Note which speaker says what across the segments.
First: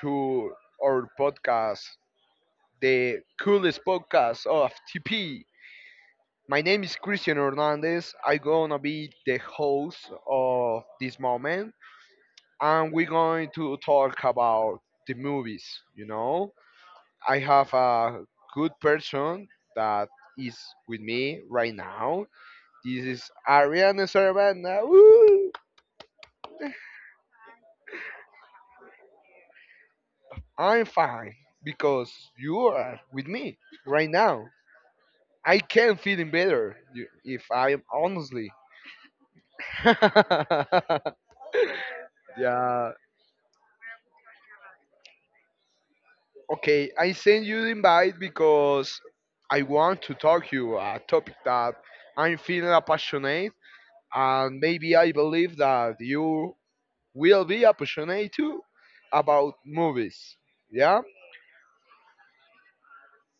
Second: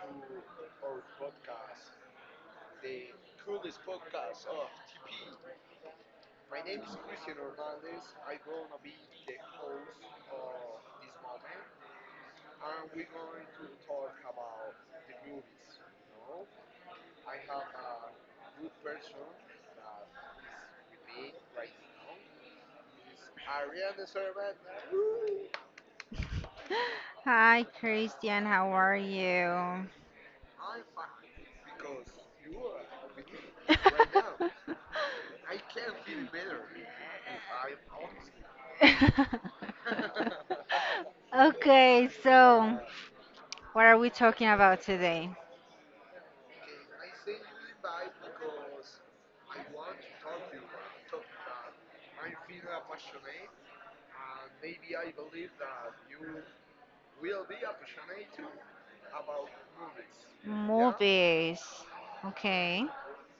Speaker 1: to our podcast, the coolest podcast of TP. My name is Christian Hernandez. I'm going to be the host of this moment, and we're going to talk about the movies. You know, I have a good person that is with me right now. This is Ariana Servanda. Woo!
Speaker 2: Hi, Christian. How are you?
Speaker 1: I'm fine because you are with me right now. I can feeling better if I am honestly.
Speaker 2: Okay, so
Speaker 1: Yeah.
Speaker 2: what are we talking about today?
Speaker 1: Okay, I send you the invite because I want to talk you a topic that I'm feeling passionate and maybe I believe that you will be passionate too about movies. Yeah?
Speaker 2: Movies. Okay.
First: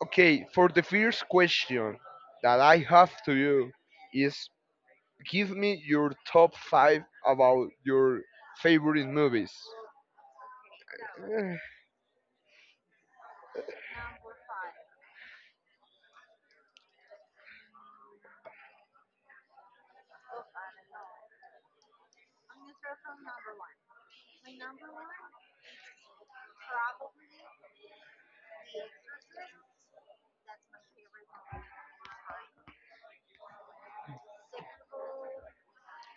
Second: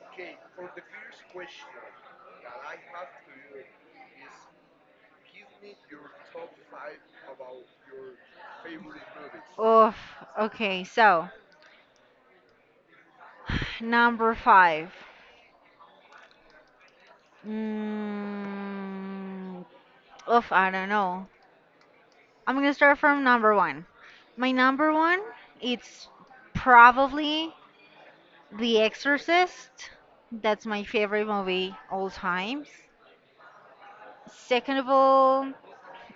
Speaker 1: Okay, for the first question that I have to you is give me your top five about your favorite movies.
Speaker 2: Oof. Okay, so
Speaker 1: Eh,
Speaker 2: number five. Mm, Oof, I don't know. I'm gonna start from number one. My number one, it's probably The Exorcist. That's my favorite movie all times. Second of all,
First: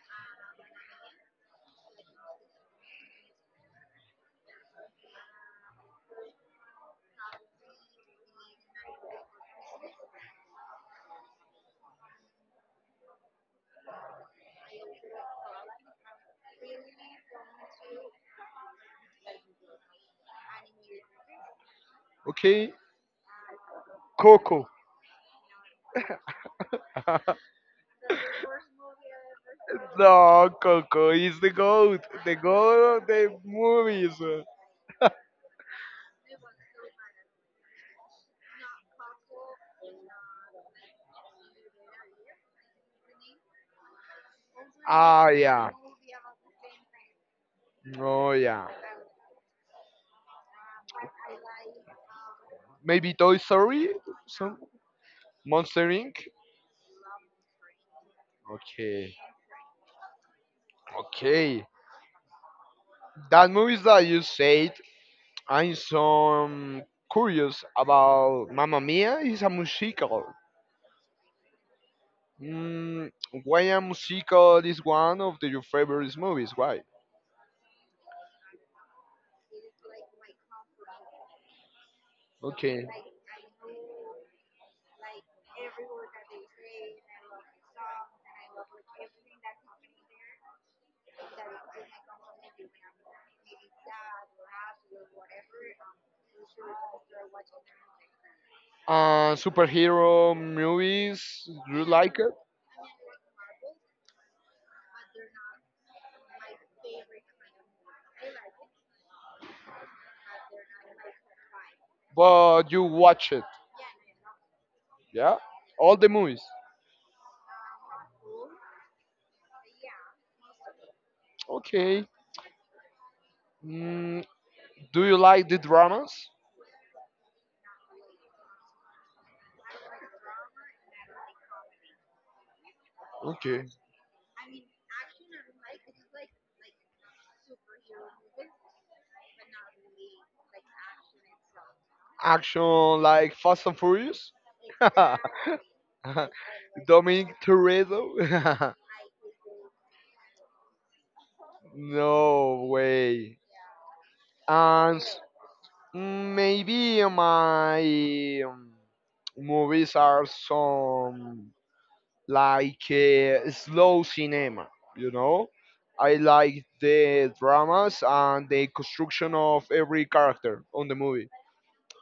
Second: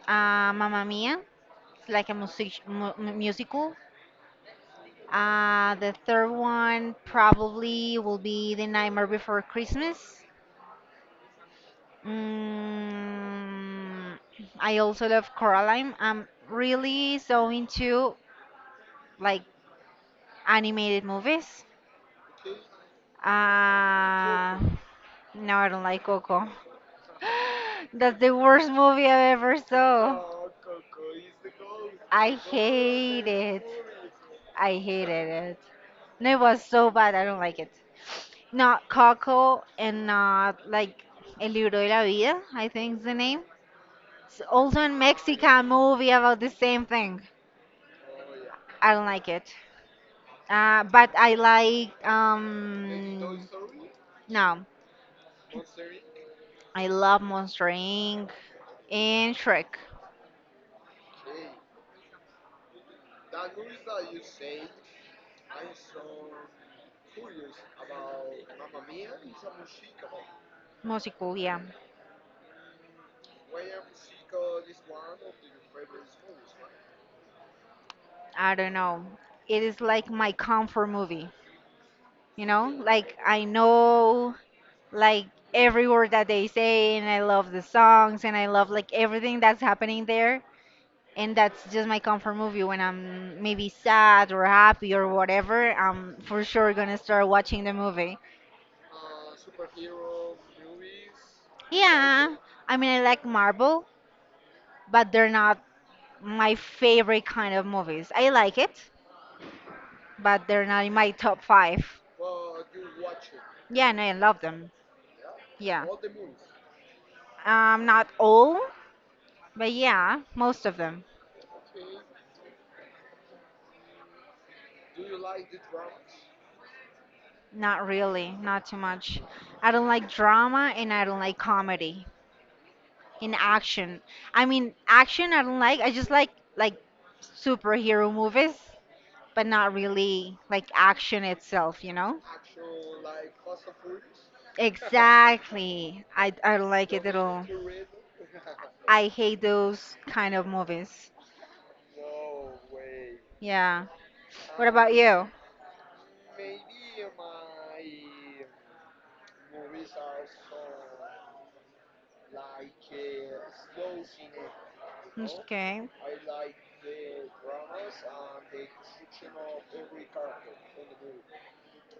Speaker 2: Mamma Mia. It's like a musical. The third one probably will be The Nightmare Before Christmas. Mm, I also love Coraline. I'm really so into like animated movies.
Speaker 1: Okay,
Speaker 2: Uh,
Speaker 1: Coco.
Speaker 2: no, I don't like Coco. That's the worst movie I ever saw.
Speaker 1: No, Coco is the goat.
Speaker 2: I
Speaker 1: The goat of
Speaker 2: hate
Speaker 1: the
Speaker 2: it.
Speaker 1: movies.
Speaker 2: I hated it. No, it was so bad. I don't like it. Not Coco and not like El Libro de la Vida, I think is the name. It's also a
Speaker 1: Ah,
Speaker 2: Mexican
Speaker 1: yeah.
Speaker 2: movie about the same thing.
Speaker 1: Oh, yeah.
Speaker 2: I don't like it. But I like
Speaker 1: Maybe Toy Story?
Speaker 2: no,
Speaker 1: Some Monster Inc.
Speaker 2: I love Monster Inc.
Speaker 1: Okay.
Speaker 2: and Shrek.
Speaker 1: Okay. That movies that you said I'm so curious about Mamma Mia is a musical.
Speaker 2: Musical, yeah.
Speaker 1: Mm, why a musical is one of your favorite movies? Why?
Speaker 2: I don't know. It is like my comfort movie, you know?
Speaker 1: Okay.
Speaker 2: Like I know like every word that they say and I love the songs and I love like everything that's happening there and that's just my comfort movie when I'm maybe sad or happy or whatever, I'm for sure going to start watching the movie.
Speaker 1: Superhero movies, you like it,
Speaker 2: Yeah. I mean, I like Marvel, but they're not my favorite kind of movies. I like it, but they're not in my top 5.
Speaker 1: but you watch it,
Speaker 2: Yeah, no, I love them.
Speaker 1: yeah?
Speaker 2: Yeah.
Speaker 1: All the movies.
Speaker 2: Not all, but yeah, most of them.
Speaker 1: Okay. Mm, do you like the dramas?
Speaker 2: Not really, not too much. I don't like drama and I don't like comedy in
Speaker 1: Okay.
Speaker 2: action. I mean, action I don't like. I just like superhero movies, but not really like action itself, you know?
Speaker 1: Action like Fast and Furious?
Speaker 2: Exactly. I don't like it at
Speaker 1: Dominic
Speaker 2: all.
Speaker 1: Toretto?
Speaker 2: I hate those kind of movies.
Speaker 1: No way.
Speaker 2: Yeah. What about
Speaker 1: And s-
Speaker 2: you?
Speaker 1: maybe my movies are some like slow cinema, you know?
Speaker 2: Okay.
Speaker 1: I like the dramas and the construction of every character on the movie.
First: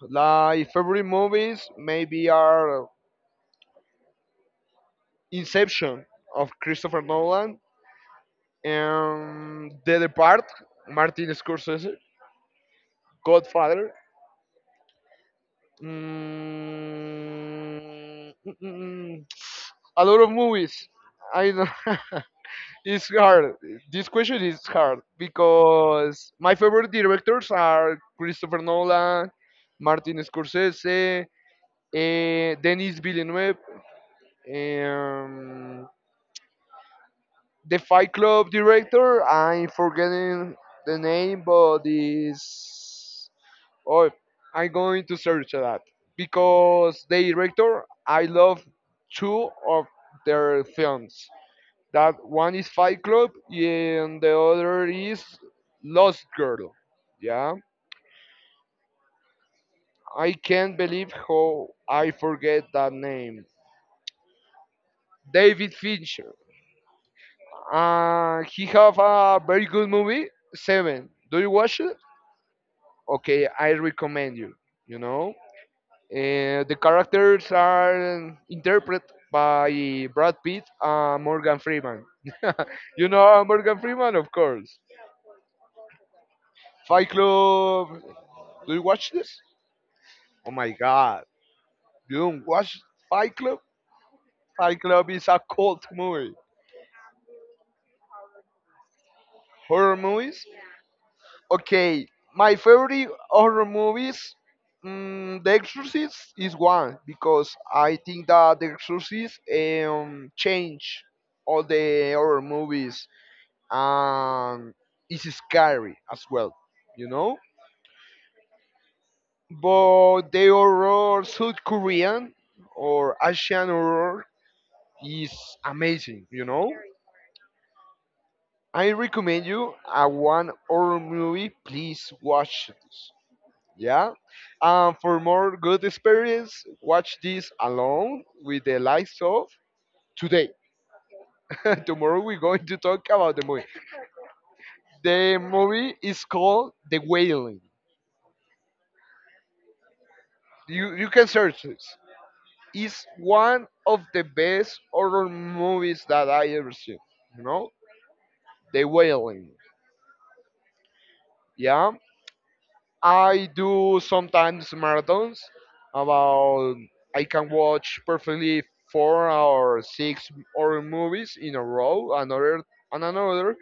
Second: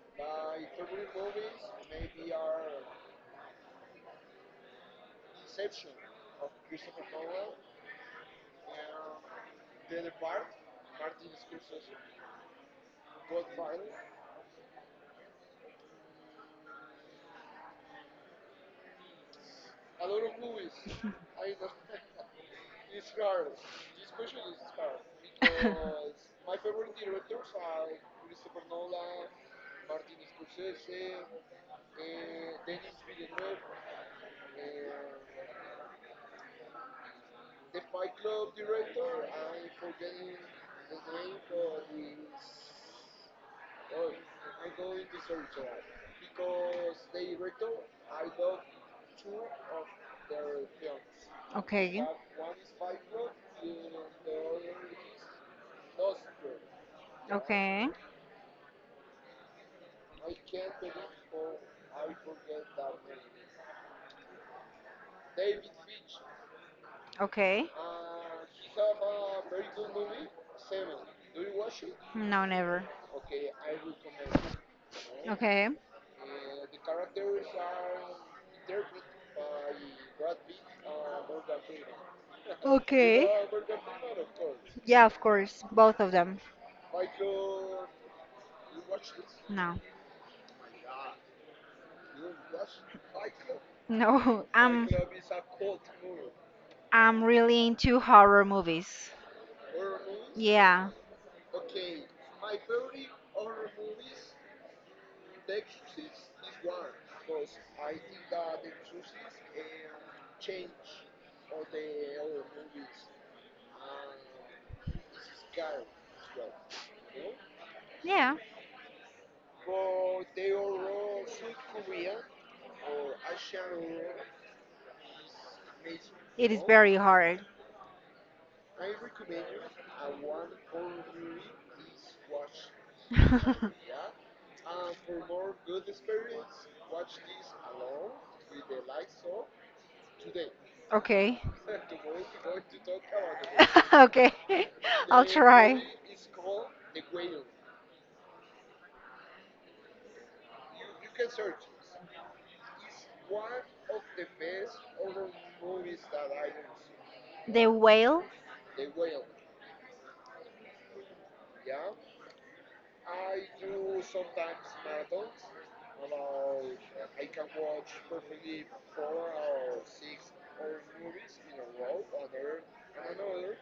Speaker 1: Like favorite movies maybe are Inception of Christopher Nolan and The Depart, Martin Scorsese, Godfather. Mm, mm, mm, mm, a lot of movies. I don't. It's hard. This question is hard because my favorite directors are Christopher Nolan, Martin Scorsese, Denis Villeneuve, um, the Fight Club director. I'm forgetting the name, but is Oh, I'm going to search that because the director I love two of their films.
Speaker 2: Okay,
Speaker 1: That one is Fight Club and the other is Lost Girl. Yeah,
Speaker 2: okay,
Speaker 1: I can't believe how I forget that name. David Fincher.
Speaker 2: okay.
Speaker 1: He have a very good movie, Seven. Do you watch it?
Speaker 2: No, never.
Speaker 1: Okay, I recommend you. You know.
Speaker 2: Okay.
Speaker 1: The characters are interpreted by Brad Pitt and Morgan Freeman. You
Speaker 2: Okay.
Speaker 1: know Morgan Freeman, of course.
Speaker 2: Yeah, of course. Both of them.
Speaker 1: Fight Club. Do you watch this?
Speaker 2: No.
Speaker 1: Oh my God! You don't watch Fight Club?
Speaker 2: No.
Speaker 1: Fight
Speaker 2: I'm
Speaker 1: Club is a cult movie.
Speaker 2: I'm really into
Speaker 1: Horror
Speaker 2: horror movies?
Speaker 1: movies.
Speaker 2: Yeah.
Speaker 1: Okay, my favorite horror movies. Mm, the Exorcist is one because I think that The Exorcist changed all the horror movies and it's scary as well, you know.
Speaker 2: Yeah.
Speaker 1: But the horror South Korean or Asian horror is amazing, you
Speaker 2: It is
Speaker 1: know.
Speaker 2: very hard.
Speaker 1: I recommend you a one horror movie. Please watch this. Yeah. And for more good experience, watch this alone with the lights off today.
Speaker 2: Okay.
Speaker 1: Tomorrow we're going to talk about the movie.
Speaker 2: Okay. I'll
Speaker 1: The
Speaker 2: try.
Speaker 1: movie is called The Wailing. You can search this. Is one of the best horror movies that I ever seen. You
Speaker 2: The
Speaker 1: know,
Speaker 2: whale?
Speaker 1: The Wailing. Yeah, I do sometimes marathons. About I can watch perfectly four or six horror movies in a row, another and another.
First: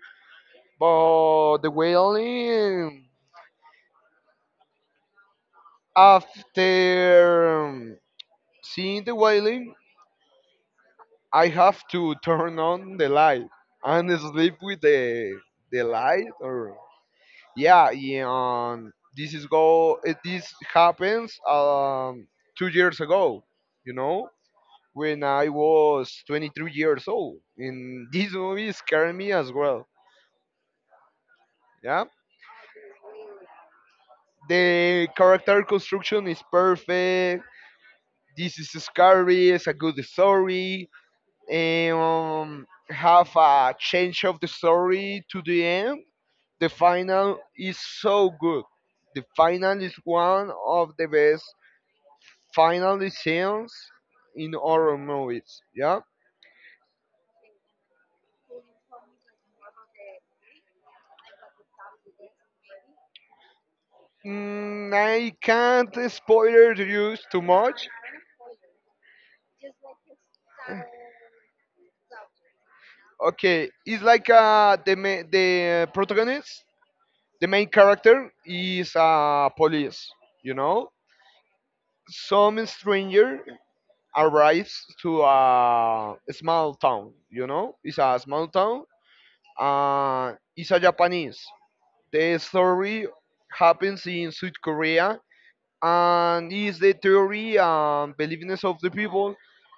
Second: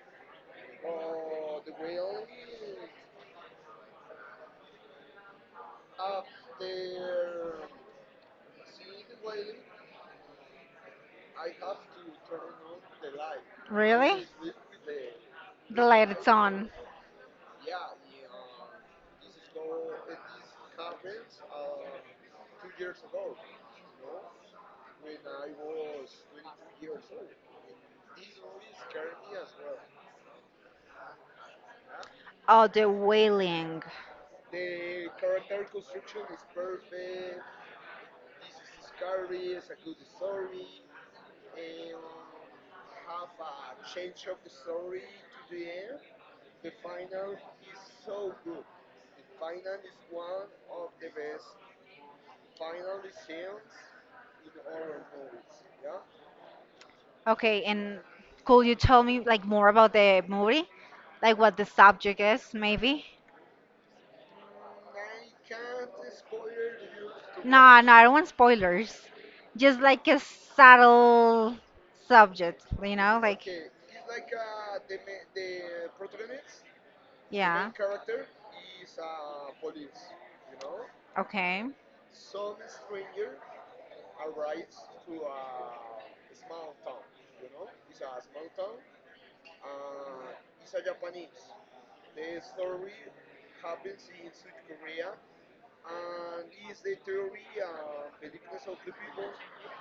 Speaker 1: But The Wailing, after seeing The Wailing, I have to turn on the light and
Speaker 2: Really?
Speaker 1: sleep with
Speaker 2: The
Speaker 1: the
Speaker 2: lights
Speaker 1: light
Speaker 2: on.
Speaker 1: or yeah, yeah this is go. It, this happens 2 years ago. You know, when I was 23 years old, and this movie scared me as well. Yeah,
Speaker 2: Oh, the whaling.
Speaker 1: the character construction is perfect. This is scary. It's a good story. And have a change of the story to the end. The final is so good. The final is one of the best finally scenes in horror movies. Yeah.
Speaker 2: Okay, and could you tell me like more about the movie? Like what the subject is, maybe?
Speaker 1: Mm, I can't spoil you too
Speaker 2: No,
Speaker 1: much.
Speaker 2: no, I don't want spoilers. Just like a subtle subject, you know, like
Speaker 1: Okay, it's like the protagonist,
Speaker 2: the main
Speaker 1: the main
Speaker 2: yeah.
Speaker 1: character is police. You know,
Speaker 2: Okay.
Speaker 1: some stranger arrives to a small town. You know, it's a small town. It's a Japanese. The story happens in South Korea and is the theory and believingness of the people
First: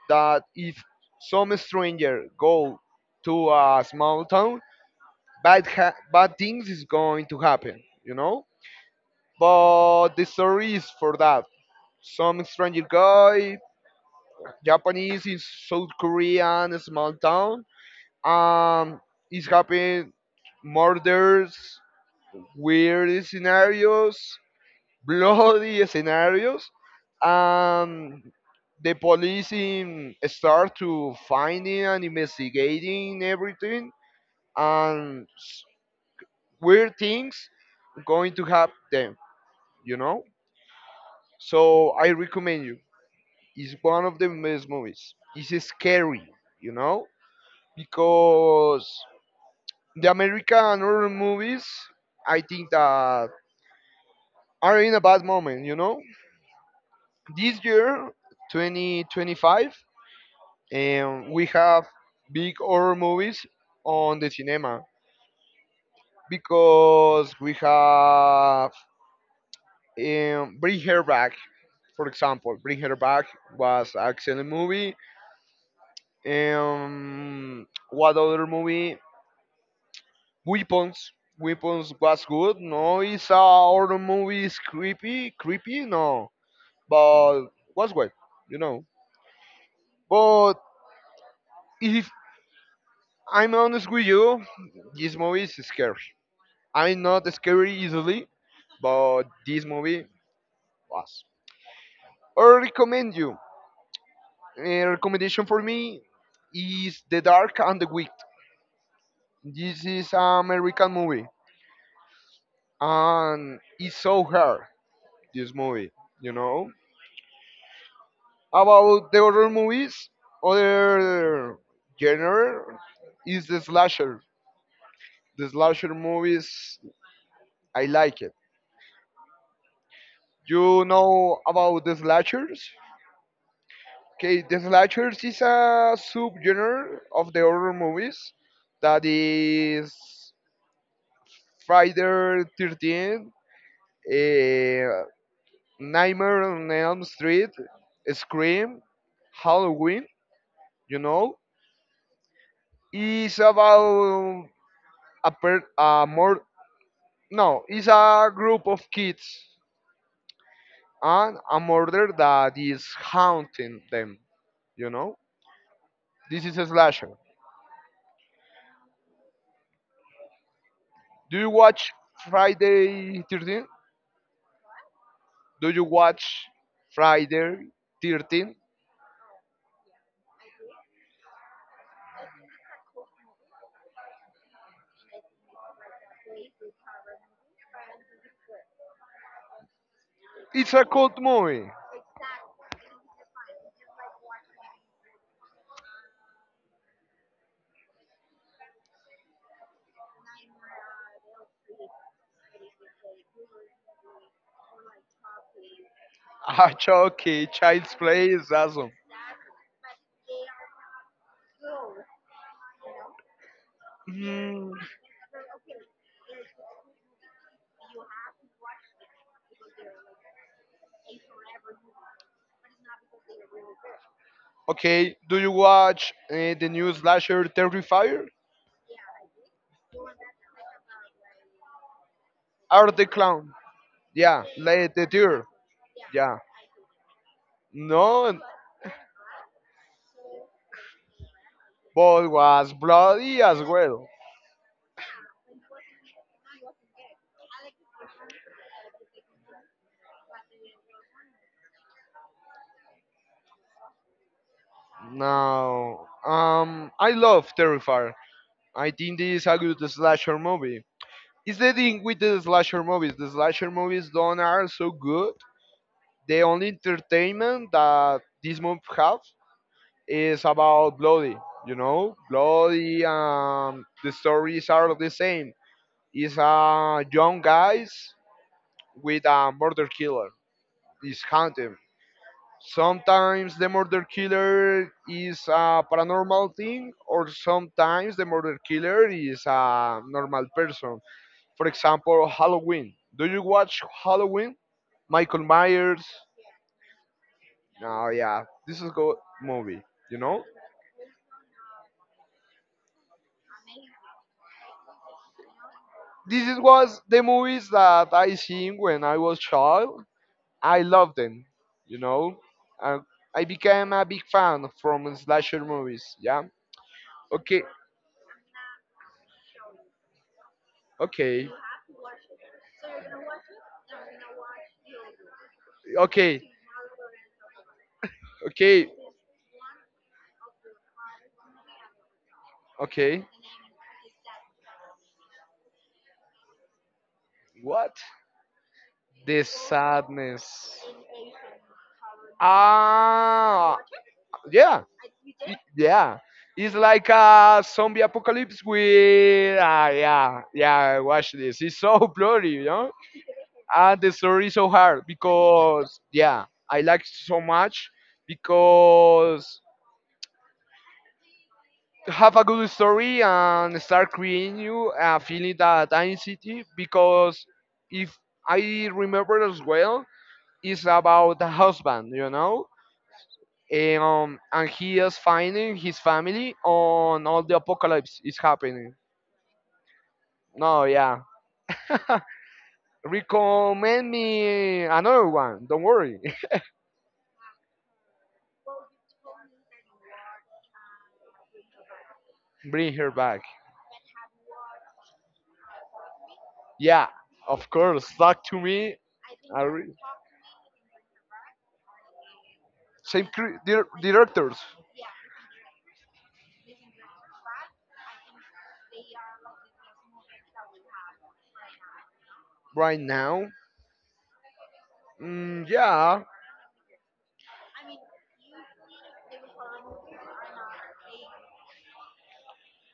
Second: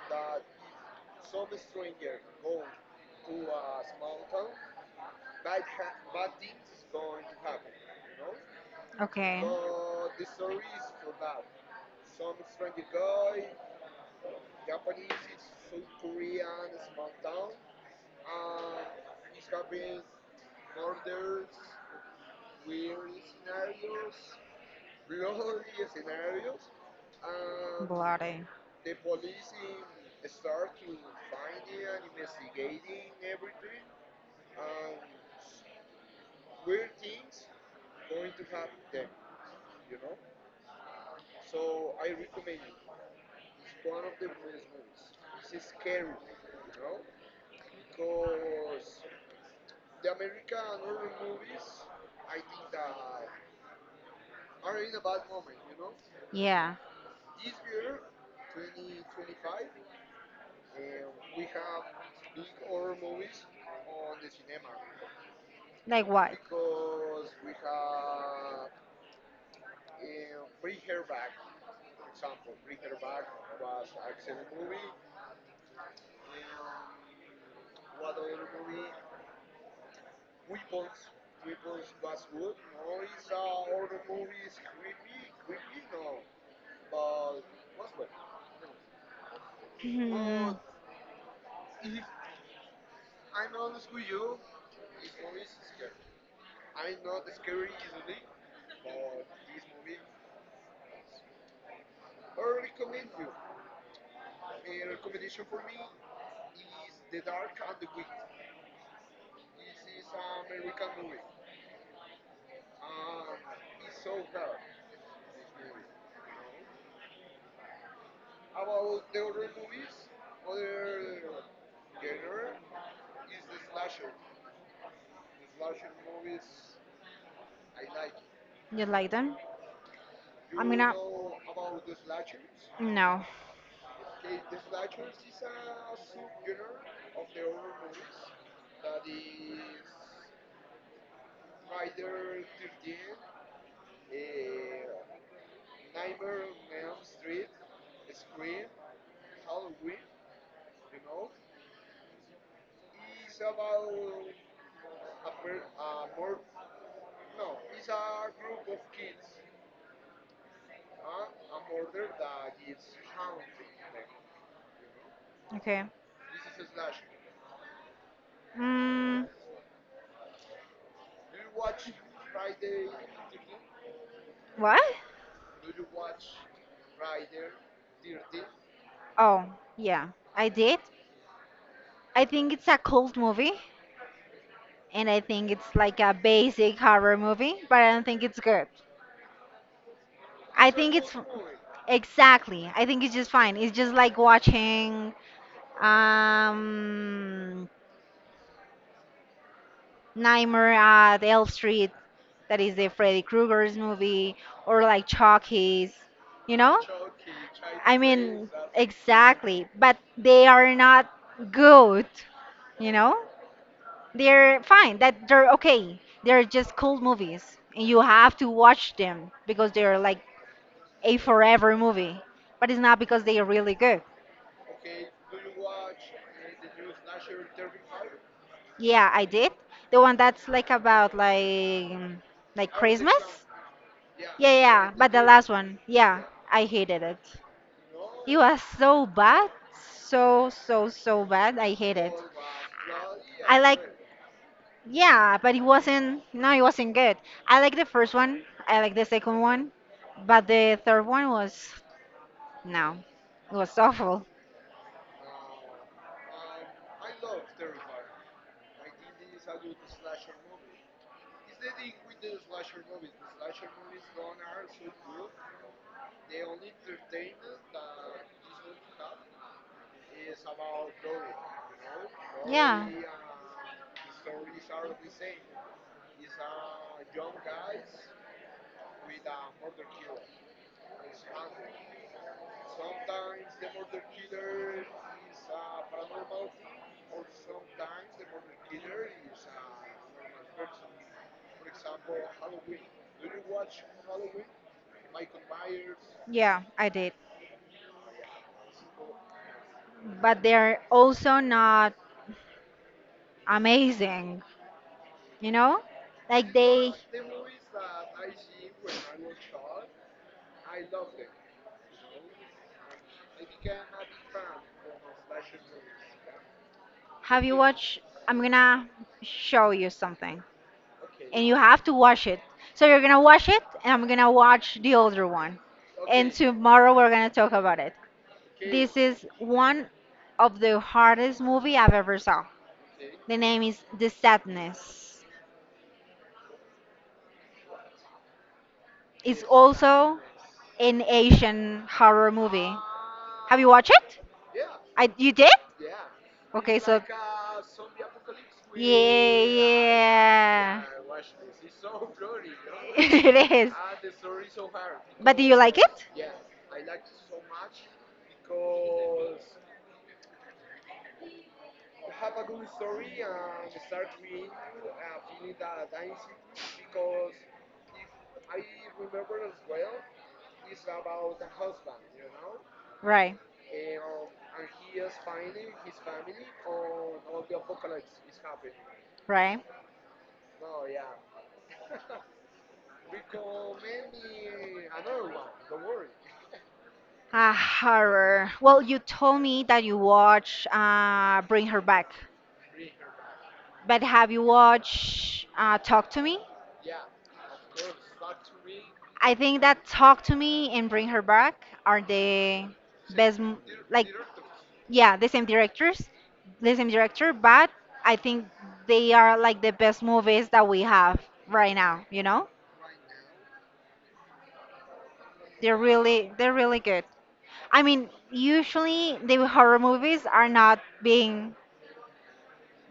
Speaker 1: that if some stranger go to a small town, bad things is going to happen, you know.
Speaker 2: Okay.
Speaker 1: But the story is for that some stranger guy, Japanese in South Korean a small town, um, is happening murders, weird scenarios, bloody scenarios and
Speaker 2: Bloody.
Speaker 1: the police in, start to finding and investigating everything and s- weird things going to happen them, you know. So I recommend you. It's one of the best movies. It's scary, you know, because the American horror movies, I think that are in a bad moment, you know.
Speaker 2: Yeah.
Speaker 1: This year 2025, and we have big horror movies on the cinema
Speaker 2: Like what?
Speaker 1: because we have Bring Her Back, for example. Bring Her Back was an excellent movie. What other movie? Weapons. Weapons was good. No, it's a horror movie. It's creepy. Creepy? No. But was good, you know.
Speaker 2: Hmm.
Speaker 1: But if I'm honest with you, this movie is scary. I'm not scared easily, but this movie was. I recommend you. A recommendation for me is The Dark and the Wicked. This is an American movie, and it's so hard. This movie, you know, about the horror movies, other genre is the slasher. The slasher movies, I like it.
Speaker 2: You like them? I mean,
Speaker 1: You know
Speaker 2: going
Speaker 1: about the slashers?
Speaker 2: no.
Speaker 1: Okay, the slashers is a subgenre of the horror movies that is Friday 13th, uh, Nightmare on Elm Street, Scream, Halloween, you know. It's about a, per, a more no, it's a group of kids and a murder that is haunting them, you know.
Speaker 2: Okay.
Speaker 1: This is a slasher.
Speaker 2: Mm,
Speaker 1: Do you watch Friday 13th?
Speaker 2: what?
Speaker 1: Do you watch Friday 13?
Speaker 2: Oh, yeah, I did. I think it's a cult movie, and I think it's like a basic horror movie, but I don't think it's good. I
Speaker 1: It's a
Speaker 2: think it's
Speaker 1: cult movie.
Speaker 2: exactly. I think it's just fine. It's just like watching um Nightmare at Elm Street, that is the Freddy Krueger's movie, or like Chucky's, you
Speaker 1: Ah,
Speaker 2: know?
Speaker 1: okay. Child's
Speaker 2: I
Speaker 1: Play
Speaker 2: mean,
Speaker 1: is awesome.
Speaker 2: exactly, but they are not good, you know? They're
Speaker 1: Mm,
Speaker 2: fine. That they're okay. They're just cool movies, and you have to watch them because they're like a forever movie. But it's not because they are really good.
Speaker 1: okay. Do you watch the new slasher Terrifier?
Speaker 2: Yeah, I did. The one that's like about like
Speaker 1: Or the
Speaker 2: Christmas.
Speaker 1: Clown?
Speaker 2: Yeah,
Speaker 1: Yeah.
Speaker 2: yeah, yeah,
Speaker 1: Late the
Speaker 2: but the
Speaker 1: Deer.
Speaker 2: last one, yeah,
Speaker 1: Yeah.
Speaker 2: I hated it.
Speaker 1: No,
Speaker 2: It was so bad, so bad. I hate it.
Speaker 1: but was bloody
Speaker 2: I
Speaker 1: as
Speaker 2: like.
Speaker 1: well.
Speaker 2: Yeah, but it wasn't. No, it wasn't good. I like the first one. I like the second one, but the third one was no, it was awful.
Speaker 1: No. I love Terrifier. I think this is a good slasher movie. It's the thing with the slasher movies. The slasher movies don't are so good. The only entertainment that this movie have is about bloody. You know,
Speaker 2: Yeah,
Speaker 1: bloody. The stories are the same. It's a young guys with a murder killer. He's hunting. Sometimes the murder killer is a paranormal thing, or sometimes the murder killer is a normal person. For example, Halloween. Do you watch Halloween? Michael Myers.
Speaker 2: yeah, I did.
Speaker 1: Oh yeah, this is good movie. You know,
Speaker 2: But they're also not amazing. You know,
Speaker 1: this
Speaker 2: like
Speaker 1: is
Speaker 2: they.
Speaker 1: was the movies that I seen when I was child. I loved them. You know, and I became a big fan from slasher movies. Yeah.
Speaker 2: Have you
Speaker 1: Okay.
Speaker 2: watched? I'm gonna show you something. And
Speaker 1: Okay.
Speaker 2: you have to watch it. So you're gonna watch it, and I'm gonna watch the older one. And
Speaker 1: Okay.
Speaker 2: tomorrow we're gonna talk about it.
Speaker 1: Okay.
Speaker 2: This is one of the hardest movie I've ever saw.
Speaker 1: Okay.
Speaker 2: The name is The Sadness.
Speaker 1: What? The
Speaker 2: It's the also
Speaker 1: sadness.
Speaker 2: an Asian horror movie. Have you
Speaker 1: Ah,
Speaker 2: watched it?
Speaker 1: yeah,
Speaker 2: I You did?
Speaker 1: yeah. It's
Speaker 2: Okay, so
Speaker 1: like a zombie apocalypse
Speaker 2: yeah,
Speaker 1: with ah
Speaker 2: yeah,
Speaker 1: yeah yeah. Watch this. It's so blurry, you know.
Speaker 2: it is.
Speaker 1: And the story is so hard
Speaker 2: But do you like
Speaker 1: because
Speaker 2: it?
Speaker 1: yeah, I like so much because have a good story and start creating you a feeling that anxiety because if I remember as well, is about the husband, you know,
Speaker 2: Right.
Speaker 1: and he is finding his family on all the apocalypse is happening.
Speaker 2: Right?
Speaker 1: No, yeah. Recommend me another one. Don't worry.
Speaker 2: Ah, Horror. Well, you told me that you watch Bring Her Back,
Speaker 1: Bring her back.
Speaker 2: but have you watched Talk to Me?
Speaker 1: Yeah, of course. Talk to me.
Speaker 2: I
Speaker 1: I
Speaker 2: think that
Speaker 1: re-
Speaker 2: Talk to Me and Bring Her Back are the best, like,
Speaker 1: directors
Speaker 2: yeah, the same directors, the same director, but I think they are like the best movies that we have right now, you know?
Speaker 1: right now. Mm,
Speaker 2: They're
Speaker 1: yeah.
Speaker 2: really, they're really good. I mean, usually the horror movies are not being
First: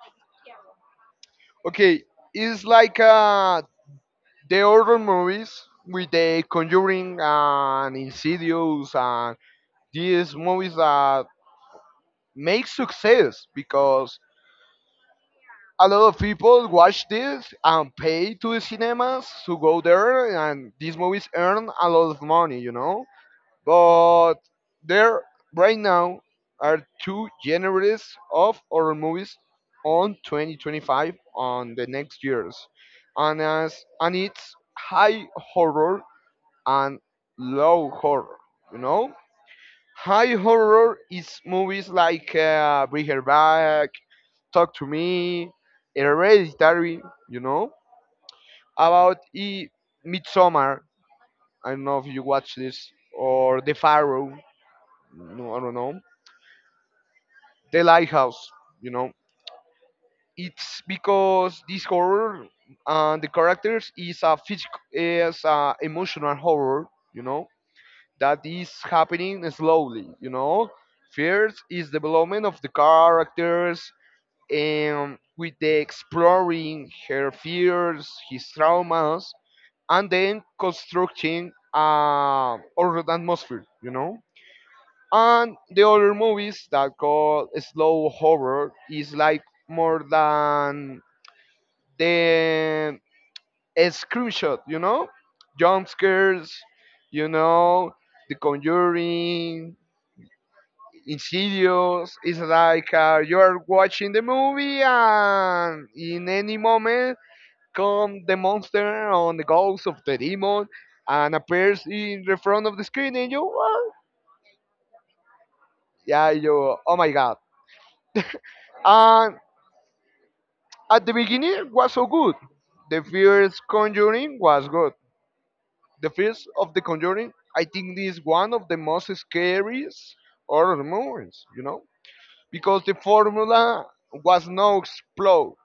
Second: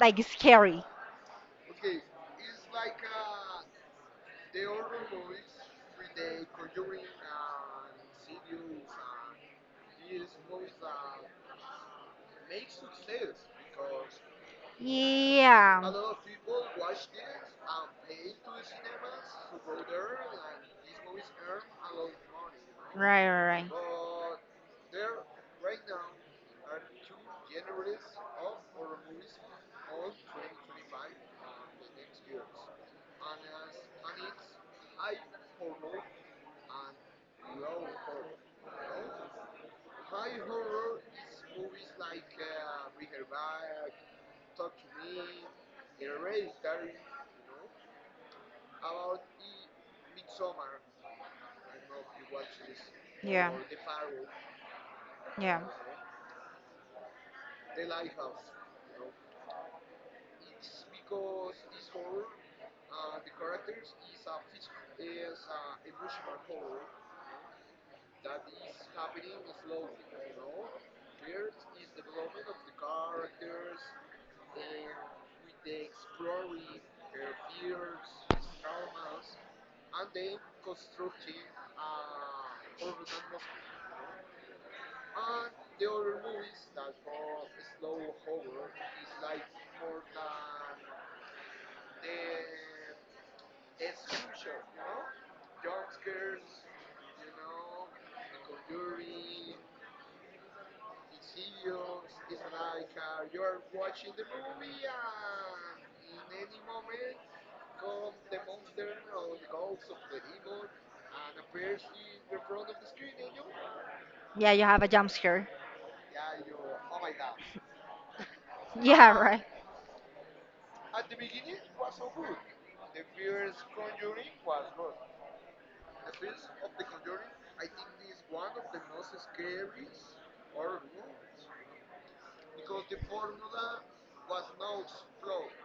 Speaker 2: like scary.
Speaker 1: Okay. It's like the horror movies with the Conjuring and Insidious and these movies that make success because
Speaker 2: Yeah.
Speaker 1: a lot of people watch this and pay to the cinemas to go there and these movies earn a lot of money, you know.
Speaker 2: Right, right, right.
Speaker 1: But there right now are two genres of horror movies on 2025 on the next years and as and it's high horror and low horror, you know. High horror is movies like Bring Her Back, Talk to Me, Hereditary, you know, about e- Midsummer. I don't know if you watch this
Speaker 2: Yeah.
Speaker 1: or The Pharaoh. No,
Speaker 2: Yeah.
Speaker 1: I don't know. The Lighthouse, you know. It's because this horror and the characters is a physical, is a emotional horror, you know, that is happening slowly, you know. First is development of the characters, with the exploring her fears, his traumas, and then constructing a horror atmosphere, you know. And the other movies that call slow horror is like more than the a screenshot, you know, jump scares, you know, The Conjuring, Insidious. It's like you are watching the movie and in any moment comes the monster on the ghost of the demon and appears in the front of the screen, and you, "What?"
Speaker 2: Yeah, you have a jump scare.
Speaker 1: Yeah, you, oh my god.
Speaker 2: Yeah,
Speaker 1: And
Speaker 2: right.
Speaker 1: at the beginning it was so good. The first Conjuring was good. The first of the Conjuring, I think, this is one of the most scariest horror movies, you know, because the formula was no explode.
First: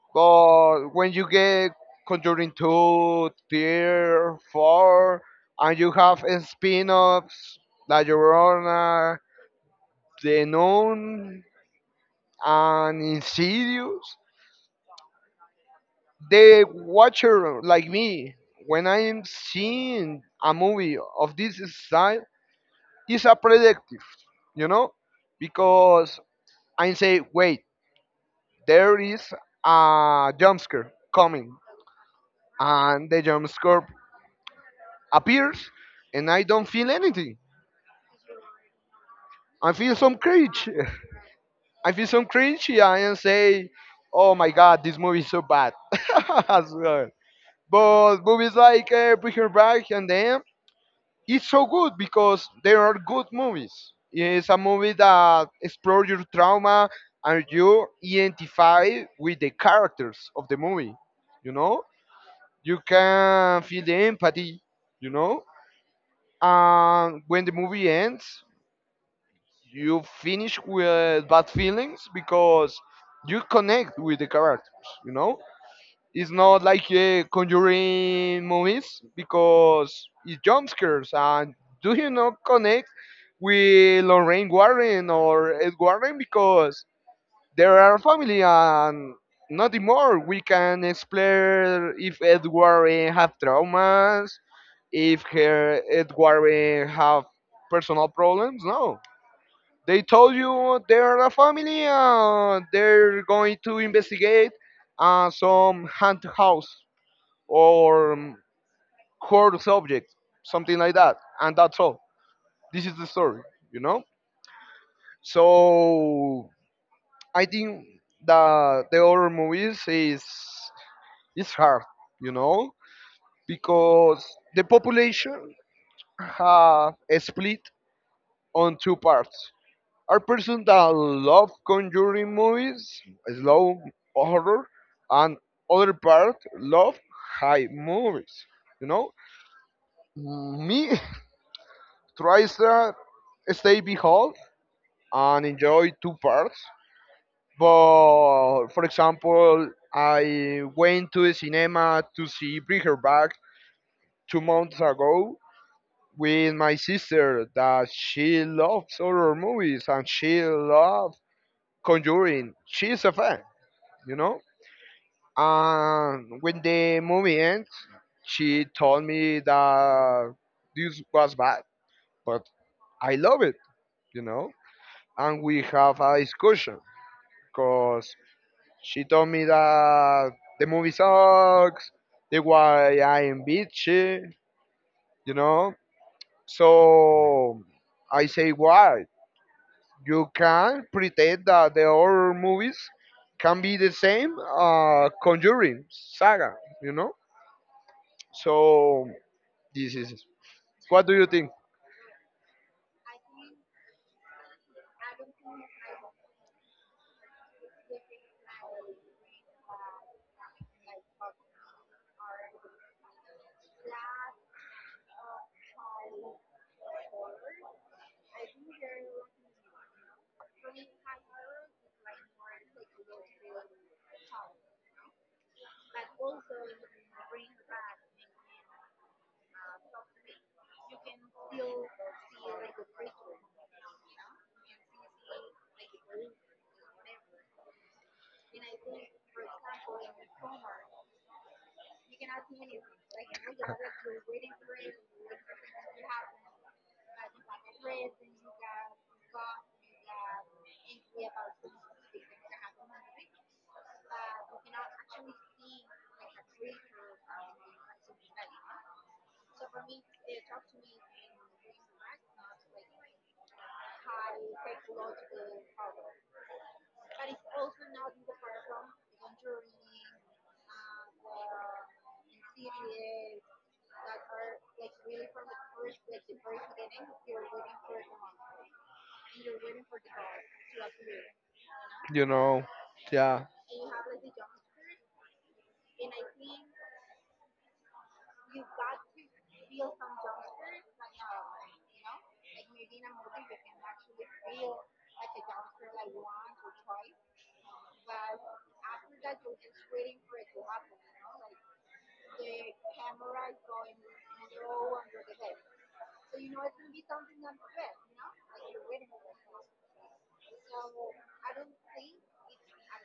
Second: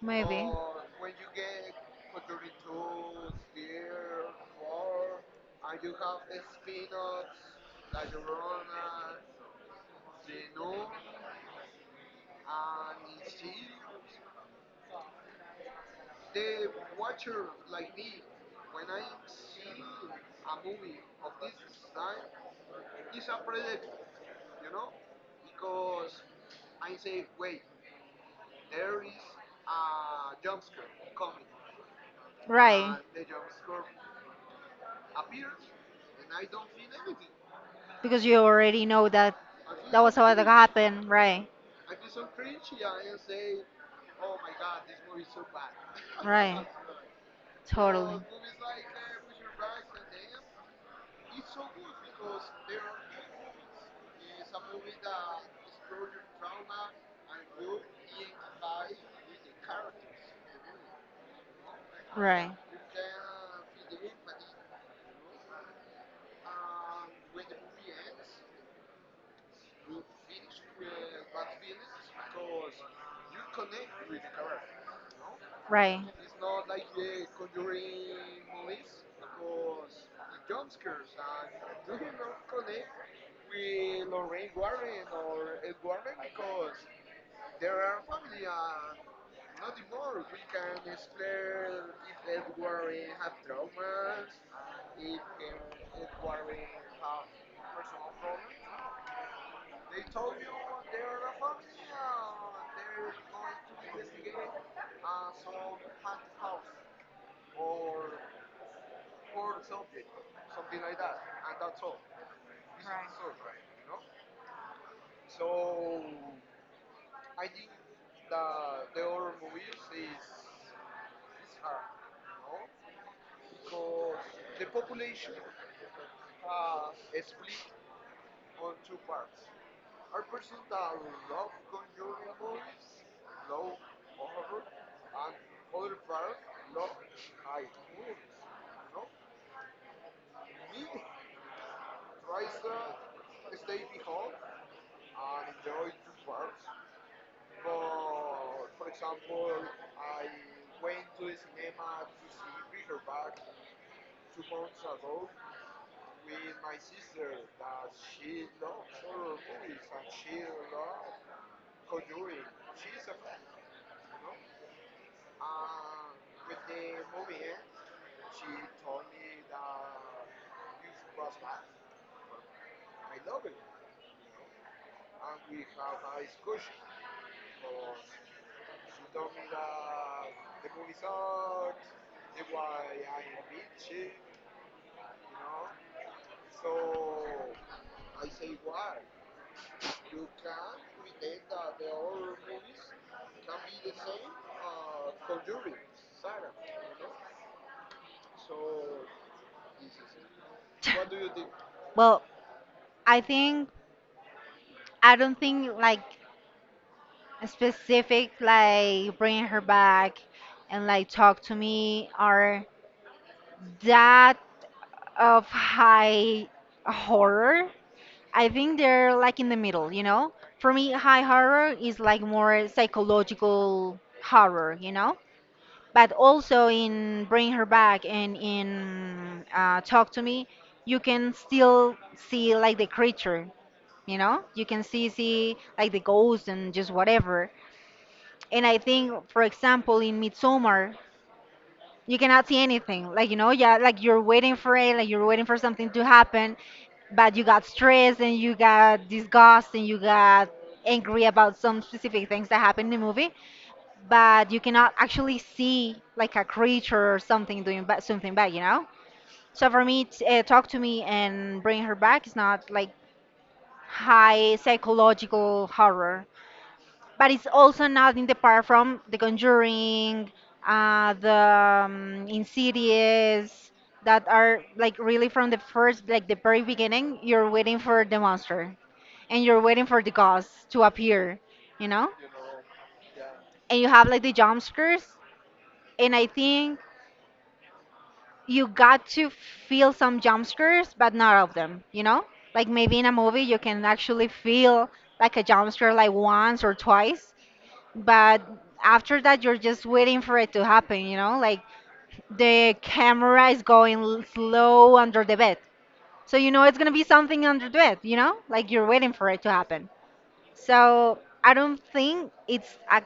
Speaker 2: Maybe.
Speaker 1: But when you get Conjuring 2, Tier 4, and you have spin-offs, La Llorona, The Nun, and Insidious, the watcher like me, when I am seeing a movie of this style, is a predictive, you know? Because I say, wait, there is a jump scare coming.
Speaker 2: Right.
Speaker 1: And the jump scare appears and I don't feel anything.
Speaker 2: Because you already know that
Speaker 1: I feel
Speaker 2: that
Speaker 1: some
Speaker 2: was about to
Speaker 1: cringe.
Speaker 2: happen. Right.
Speaker 1: I feel some cringe, yeah, and say, oh my god, this movie is so bad.
Speaker 2: Right.
Speaker 1: As well. But
Speaker 2: Totally.
Speaker 1: movies like Breaking Bad and them, it's so good because they are good movies. It's a movie that explores your trauma and you identify with the characters of the movie. You know,
Speaker 2: Right.
Speaker 1: you can feel the empathy. You know, and when the movie ends, you finish with bad feelings because you connect with the characters.
Speaker 2: Right.
Speaker 1: It's not like conjuring movies because it jump scares, and do you not connect with Lorraine Warren or Ed Warren because they are family, and nothing more we can explore if Ed Warren have traumas, if her Ed Warren have personal problems. No, they told you they're a family and they're going to investigate some haunted house or court subject, something like that. And that's all. This is the story, you know? So I think that the horror movies is hard, you know, because the population have split on two parts. Are persons that love conjuring movies, slow horror, and other part love high movies. You know, me tries to stay behold and enjoy two parts. But for example, I went to the cinema to see Bring Her Back 2 months ago with my sister that she loves horror movies and she loves Conjuring. She's a fan, you know. And when the movie ends, she told me that this was bad, but I love it, you know. And we have a discussion because she told me that the movie sucks, the why I am bitchy, you know. So I say, why? You can pretend that the horror movies can be the same Conjuring saga, you know. So this is, what do you think?
Speaker 2: Well, I think I don't think like a specific like Bring Her Back and like Talk to Me are that of high horror. I think they're like in the middle, you know? For me, high horror is like more psychological horror, you know? But also in Bring Her Back and in Talk to Me, you can still see like the creature, you know. You can see like the ghost and just whatever. And I think, for example, in Midsummer, you cannot see anything, like, you know? Yeah, like you're waiting for it, like you're waiting for something to happen. But you got stressed and you got disgust and you got angry about some specific things that happened in the movie, but you cannot actually see like a creature or something doing something bad, you know? So for me, Talk to Me and Bring Her Back is not like high psychological horror, but it's also not in the part from The Conjuring, the Insidious, that are like really from the first, like the very beginning, you're waiting for the monster and you're waiting for the ghost to appear, you know?
Speaker 1: You know, yeah.
Speaker 2: And you have like the jump scares, and I think you got to feel some jump scares, but not all of them, you know? Like maybe in a movie you can actually feel like a jump scare like once or twice, but after that you're just waiting for it to happen, you know? Like the camera is going slow under the bed. So you know it's going to be something under the bed, you know? Like you're waiting for it to happen. So I don't think it's a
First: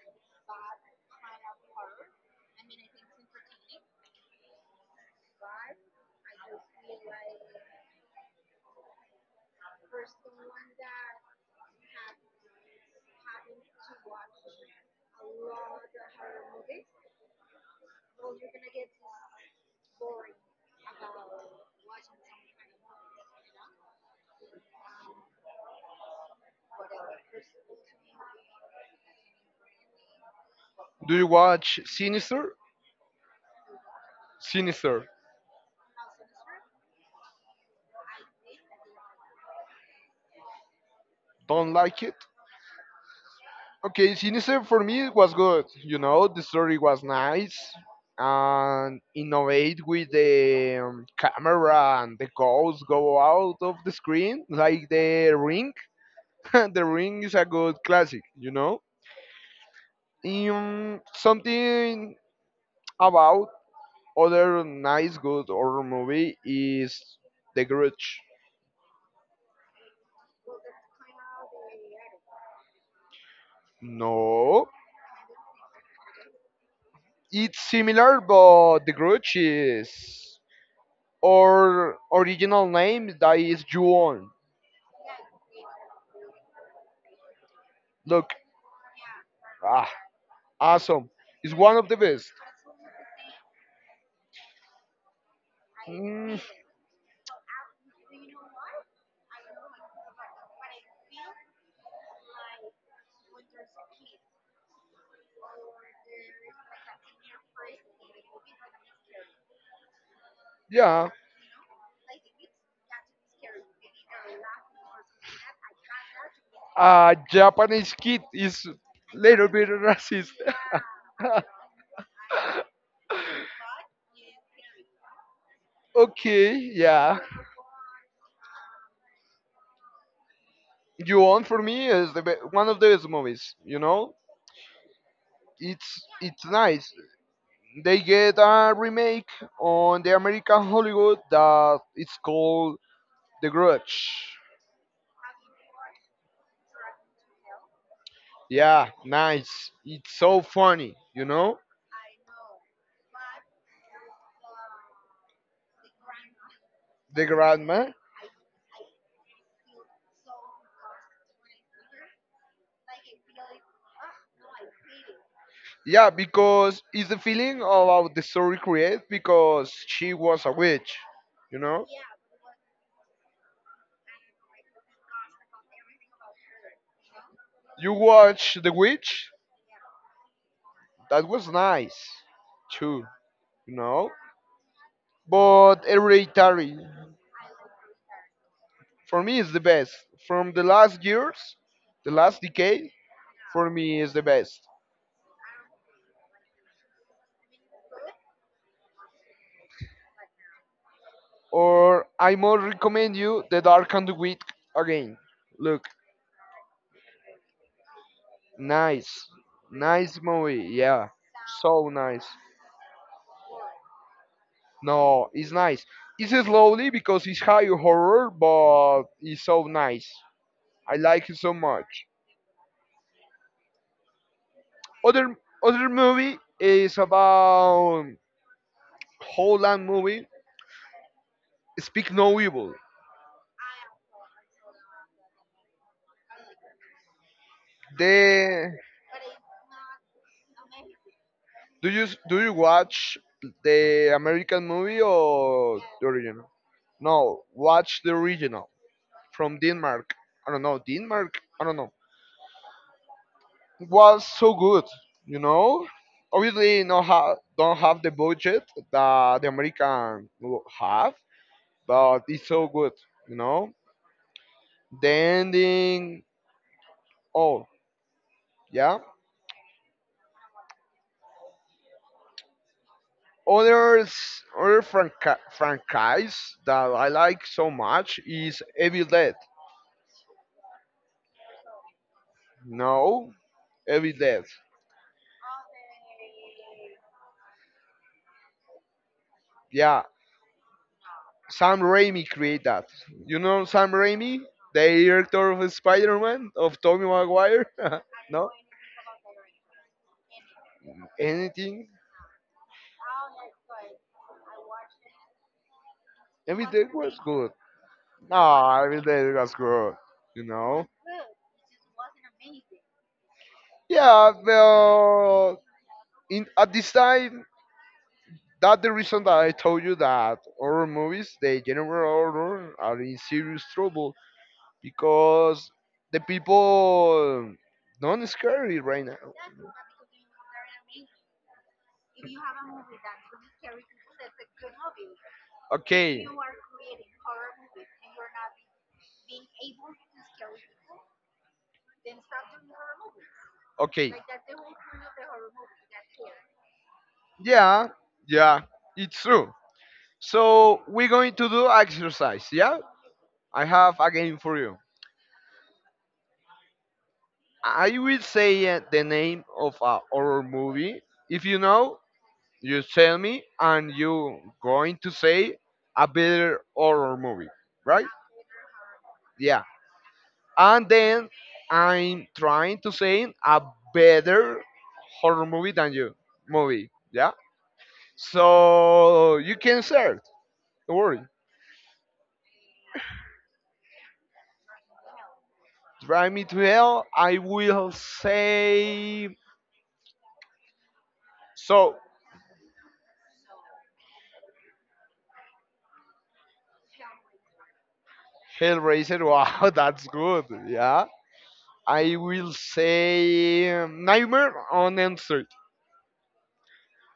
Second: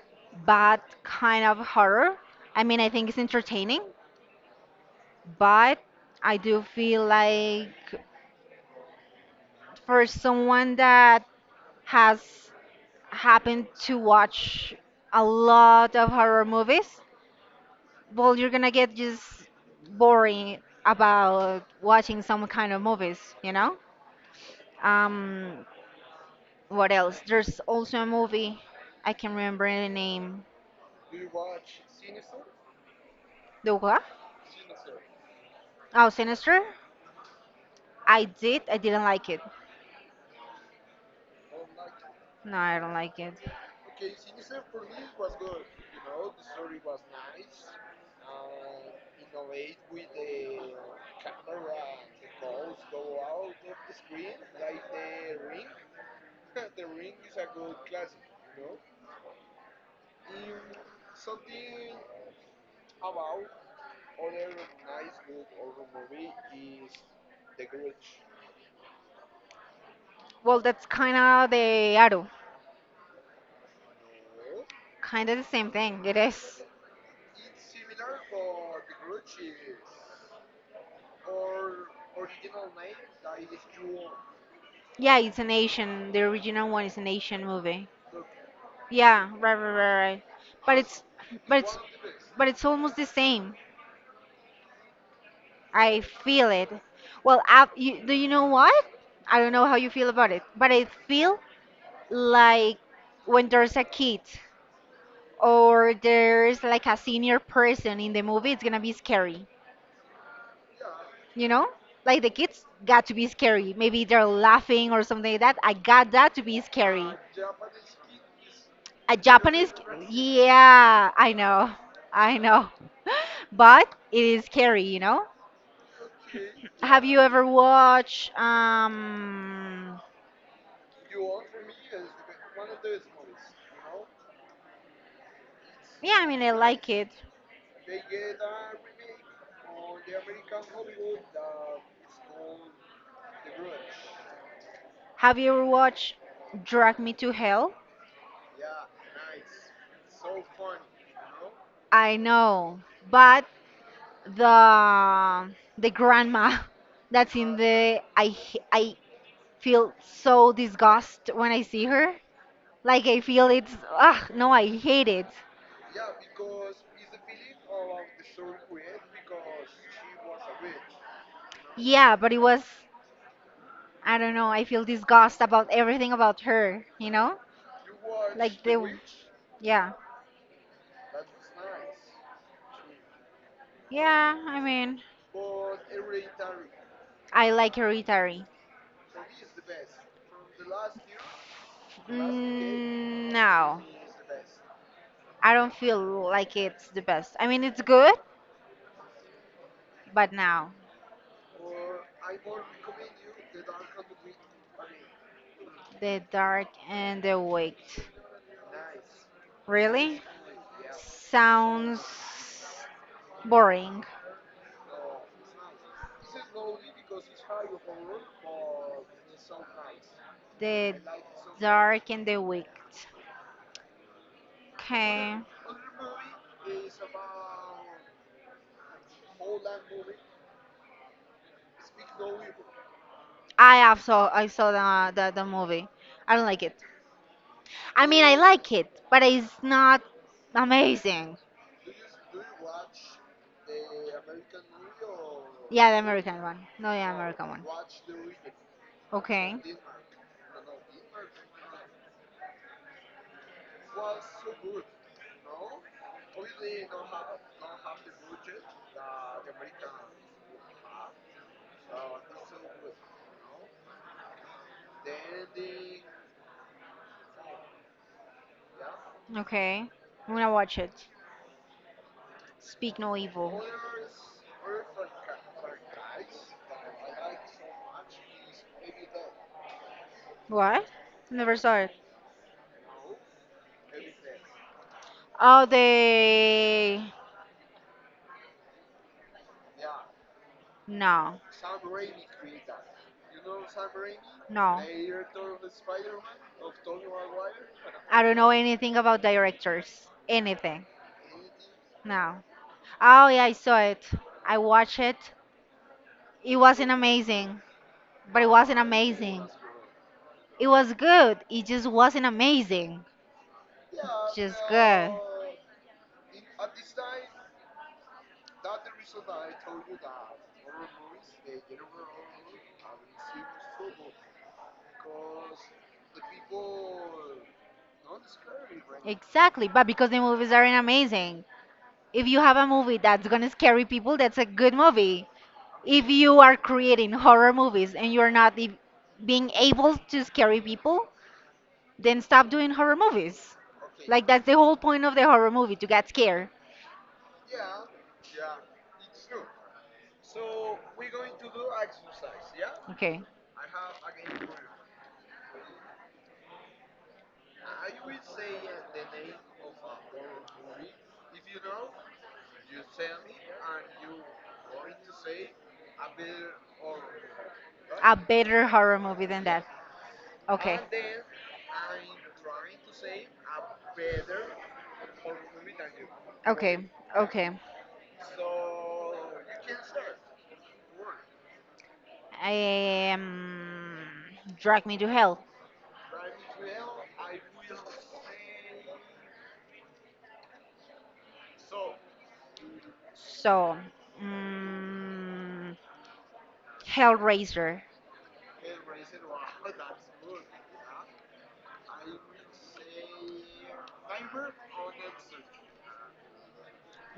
Speaker 2: bad kind of horror. I mean, I think it's entertaining, but I do feel like for someone that has happened to watch a lot of horror movies, well, you're gonna get just boring about watching some kind of movies, you know? Um, what else? There's also a movie I can remember the name.
Speaker 1: Do you watch Sinister?
Speaker 2: The what?
Speaker 1: Sinister.
Speaker 2: Oh, Sinister. I did. I didn't like it.
Speaker 1: Don't like it?
Speaker 2: No, I don't like it.
Speaker 1: Okay, Sinister for me was good. You know, the story was nice and innovate with the camera and the ghosts go out of the screen like the ring. The ring is a good classic, you know. Something about other nice good horror movie is The Grudge.
Speaker 2: Well, that's kind of the Arrow.
Speaker 1: No,
Speaker 2: Kind of the same thing. It is.
Speaker 1: it's similar, but the Grudge is, or original name, that is Juon.
Speaker 2: Yeah, it's an Asian. The original one is an Asian movie.
Speaker 1: Look,
Speaker 2: Yeah, right, right,
Speaker 1: ah,
Speaker 2: right, right. But it's,
Speaker 1: awesome.
Speaker 2: but
Speaker 1: It's
Speaker 2: it's,
Speaker 1: one of the best.
Speaker 2: but it's almost the same. I
Speaker 1: Mm,
Speaker 2: feel it. Well, do you know what? I don't know how you feel about it, but I feel like when there's a kid or there's like a senior person in the movie, it's gonna be scary.
Speaker 1: yeah,
Speaker 2: You know, like the kids got to be scary. Maybe they're laughing or something like that. I got that to be scary.
Speaker 1: a Japanese kid is
Speaker 2: A
Speaker 1: little bit
Speaker 2: Japanese,
Speaker 1: racist.
Speaker 2: yeah, I know, but it is scary, you know.
Speaker 1: Okay,
Speaker 2: Have you
Speaker 1: yeah.
Speaker 2: ever watched?
Speaker 1: Juon for me is the one of the best movies. You know, it's
Speaker 2: Yeah, I mean,
Speaker 1: it's
Speaker 2: I like
Speaker 1: nice.
Speaker 2: it.
Speaker 1: They get a remake on the American Hollywood that it's called The Grudge.
Speaker 2: Have you ever watched Drag Me to Hell?
Speaker 1: Yeah, nice. It's so funny, you know?
Speaker 2: I know, but the the grandma
Speaker 1: The
Speaker 2: that's in
Speaker 1: grandma.
Speaker 2: the I feel so disgust when I see her. Like I feel it's no, I hate it.
Speaker 1: Yeah, because it's the feeling about the story create because she was a witch, you know?
Speaker 2: Yeah, but it was. I don't know, I feel disgust about everything about her, you know?
Speaker 1: You watch
Speaker 2: Like
Speaker 1: The
Speaker 2: the
Speaker 1: Witch,
Speaker 2: yeah.
Speaker 1: that was nice too, you know?
Speaker 2: Yeah, I mean,
Speaker 1: But Hereditary,
Speaker 2: I like hereditary.
Speaker 1: for me, is the best. From the last years, the last decade, for
Speaker 2: No.
Speaker 1: me is the best.
Speaker 2: I don't feel like it's the best. I mean, it's good, but now
Speaker 1: Or I more recommend you The Dark and the Wit again. Look,
Speaker 2: The Dark and the Wicked.
Speaker 1: nice,
Speaker 2: Really?
Speaker 1: nice movie. Yeah, so
Speaker 2: Sounds
Speaker 1: nice.
Speaker 2: boring.
Speaker 1: No, it's nice. It's slowly because it's high horror, but it's so nice. I
Speaker 2: The
Speaker 1: like it so much.
Speaker 2: Dark and the Wicked.
Speaker 1: Other
Speaker 2: Okay.
Speaker 1: other movie is about Holland movie. Speak No Evil.
Speaker 2: I saw the movie. I don't like it. I mean, I like
Speaker 1: The
Speaker 2: it, but it's not amazing.
Speaker 1: do you watch the American movie or
Speaker 2: Yeah, the
Speaker 1: the
Speaker 2: American
Speaker 1: original?
Speaker 2: one. No, the
Speaker 1: No,
Speaker 2: American one.
Speaker 1: watch the original
Speaker 2: Okay.
Speaker 1: from Denmark. I don't know, Denmark. I don't know. Was so good, you know. Obviously, no don't have the budget that the American will have, but it's so good, you know. The ending, oh yeah.
Speaker 2: Okay. I'm gonna watch it. Speak no evil.
Speaker 1: Others, other franchise that I like so much is Evil Dead.
Speaker 2: What? Never saw it.
Speaker 1: No, Evil Dead.
Speaker 2: Oh, they.
Speaker 1: Yeah,
Speaker 2: No.
Speaker 1: Sam Raimi created that. You know Sam Raimi,
Speaker 2: No.
Speaker 1: the director of Spider-Man, of Tobey Maguire?
Speaker 2: I don't
Speaker 1: No?
Speaker 2: know anything about directors. Anything.
Speaker 1: Anything?
Speaker 2: No. Oh yeah, I saw it. I watched it. It
Speaker 1: Every day
Speaker 2: wasn't
Speaker 1: was good.
Speaker 2: amazing, but it
Speaker 1: No,
Speaker 2: wasn't
Speaker 1: every day
Speaker 2: amazing.
Speaker 1: was good. You
Speaker 2: It
Speaker 1: know?
Speaker 2: was good. It just wasn't amazing.
Speaker 1: Yeah,
Speaker 2: Just good.
Speaker 1: well, at this time, that's the reason that I told you that horror movies, the general horror, are in serious trouble because the people don't scary right now.
Speaker 2: Exactly, but because the movies aren't amazing. If you have a movie that's gonna scare people, that's a good movie. If
Speaker 1: Okay.
Speaker 2: you are creating horror movies and you're not being able to scare people, then stop doing horror movies.
Speaker 1: Okay.
Speaker 2: Like that's the whole point of the horror movie to get scared.
Speaker 1: Yeah, yeah, it's true. So we're going to do exercise. Yeah,
Speaker 2: Okay.
Speaker 1: I have a game for you. I will say the name of a horror movie. If you know, you tell me, and you going to say a better horror movie, right?
Speaker 2: A better horror movie than that.
Speaker 1: Yeah.
Speaker 2: Okay.
Speaker 1: And then I'm trying to say a better horror movie than you
Speaker 2: Okay.
Speaker 1: movie. Yeah.
Speaker 2: Okay.
Speaker 1: So you can search. Don't worry.
Speaker 2: um, Drag Me to Hell.
Speaker 1: Drive me to hell. I will say so.
Speaker 2: So, mm, Hellraiser.
Speaker 1: Hellraiser. Wow, that's good. Yeah. I will say Nightmare on Elm Street.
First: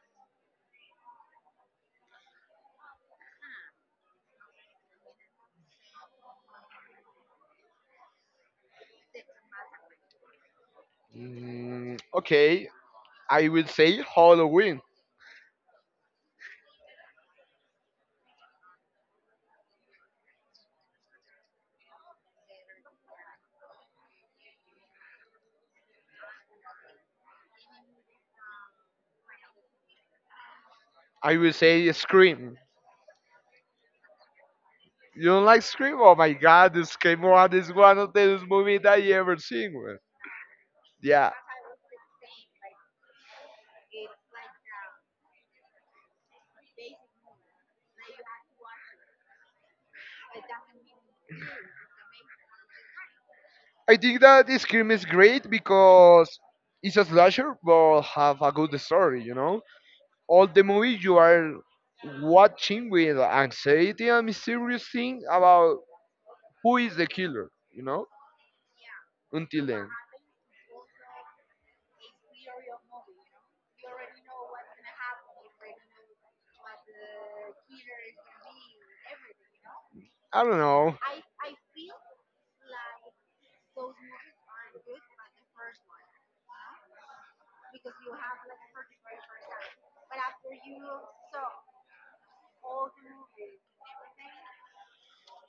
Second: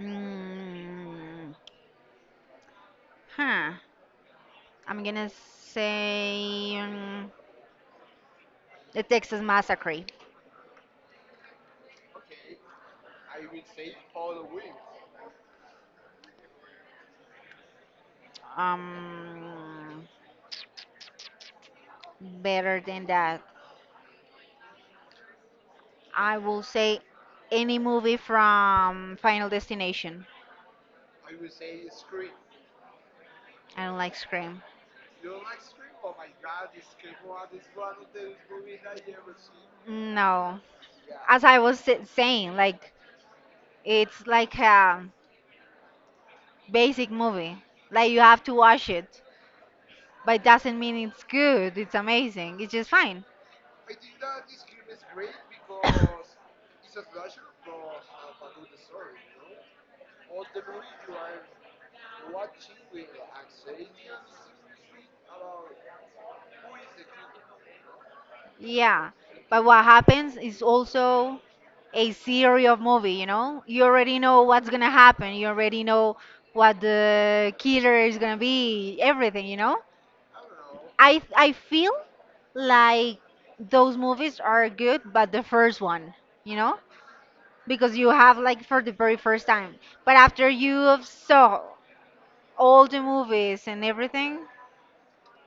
Speaker 2: Mm, huh. I'm gonna say the Texas Massacre.
Speaker 1: Mm, okay. I will say Halloween.
Speaker 2: Um, Better than that. I will say any movie from Final Destination.
Speaker 1: I will say Scream.
Speaker 2: I don't like Scream.
Speaker 1: You don't like Scream? Oh my god, Scream 1 is one of the best movies that I ever seen, man.
Speaker 2: No.
Speaker 1: Yeah.
Speaker 2: As I was saying, like it's like a basic movie. Like you have to watch it, but it doesn't mean it's good. It's amazing. It's just fine.
Speaker 1: I think that Scream is great because it's a slasher but have a good story, you know? All the movie you are watching with anxiety and mysterious thing about who is the killer, you know?
Speaker 2: Yeah.
Speaker 1: Until
Speaker 2: But what
Speaker 1: then.
Speaker 2: happens is also a series of movie, you know? You already know what's gonna happen. You already know what the killer is gonna be, everything, you know?
Speaker 1: I don't know.
Speaker 2: I feel like those movies are good, but the first one, you know, because you have like for the very first time. But after you have saw all the movies and everything,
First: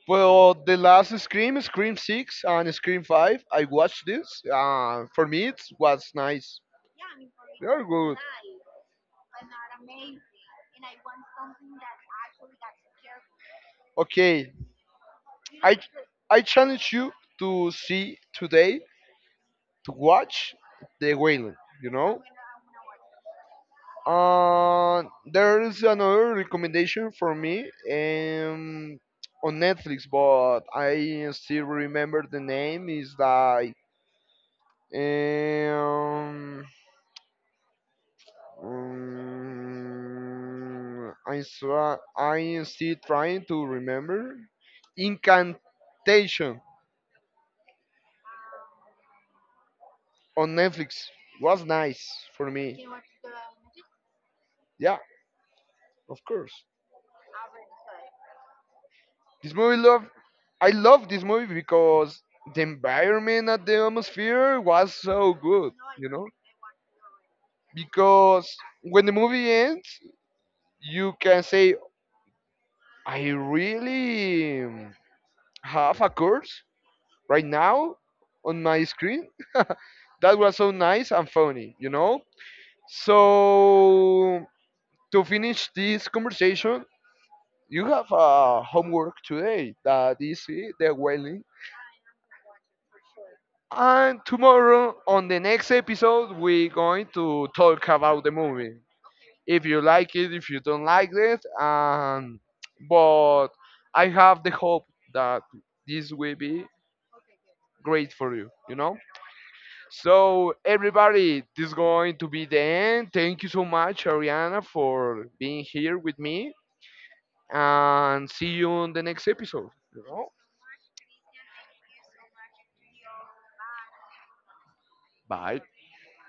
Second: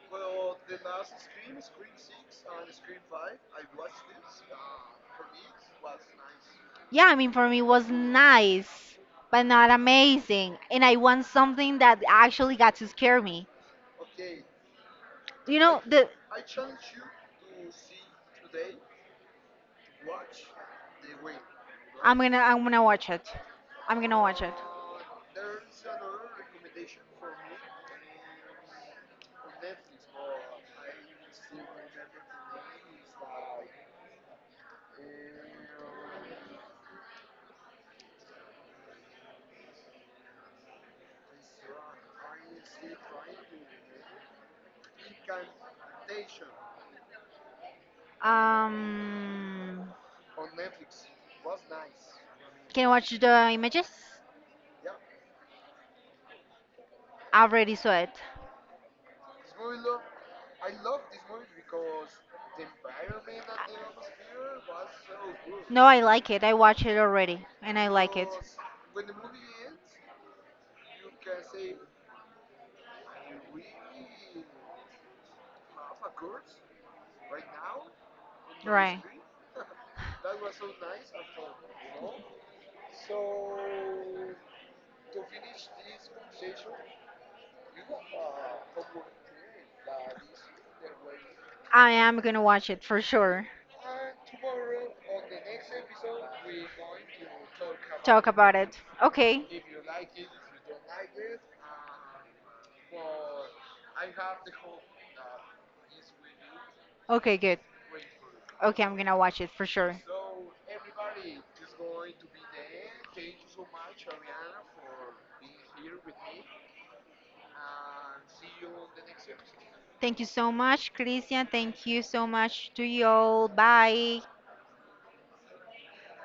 Speaker 1: Well, the last Scream, Scream 6 and Scream 5, I watched this. For me, it was nice.
Speaker 2: yeah, I mean for me it
Speaker 1: You're
Speaker 2: was
Speaker 1: good.
Speaker 2: nice, but not amazing. And I want something that actually got to scare me.
Speaker 1: Okay.
Speaker 2: You
Speaker 1: I
Speaker 2: know, the
Speaker 1: I challenge you to see today to watch the whale. You
Speaker 2: I'm
Speaker 1: know.
Speaker 2: gonna I'm gonna watch it. I'm gonna watch it.
Speaker 1: Uh, there is another recommendation for me on Netflix, but I still remember the name. Is like um, um, I'm I am still trying to remember. Incantation.
Speaker 2: Um,
Speaker 1: On Netflix was nice for
Speaker 2: Can
Speaker 1: me.
Speaker 2: you watch the images?
Speaker 1: Yeah, of course.
Speaker 2: I already saw it.
Speaker 1: This movie love I love this movie because the environment at the atmosphere was so good,
Speaker 2: No, I
Speaker 1: you know?
Speaker 2: like it. I watched it already and I like it.
Speaker 1: Because when the movie ends, you can say I really have a curse right now on my
Speaker 2: Right.
Speaker 1: screen. That was so nice and funny, you know? So to finish this conversation, you have homework today that is it, the whaling,
Speaker 2: I am gonna watch it for sure.
Speaker 1: and tomorrow on the next episode we're going to talk about
Speaker 2: Talk
Speaker 1: the
Speaker 2: about
Speaker 1: movie,
Speaker 2: it. Okay.
Speaker 1: if you like it, if you don't like it, and but I have the hope that this will be
Speaker 2: Okay, good.
Speaker 1: great for you, you
Speaker 2: Okay, I'm
Speaker 1: know.
Speaker 2: gonna watch it for sure.
Speaker 1: So everybody, this is going to be the end. Thank you so much, Ariana, for being here with me, and see you on the next episode, you
Speaker 2: Thank you
Speaker 1: know.
Speaker 2: so much, Christian. Thank you so much to you all. Bye.
Speaker 1: Bye.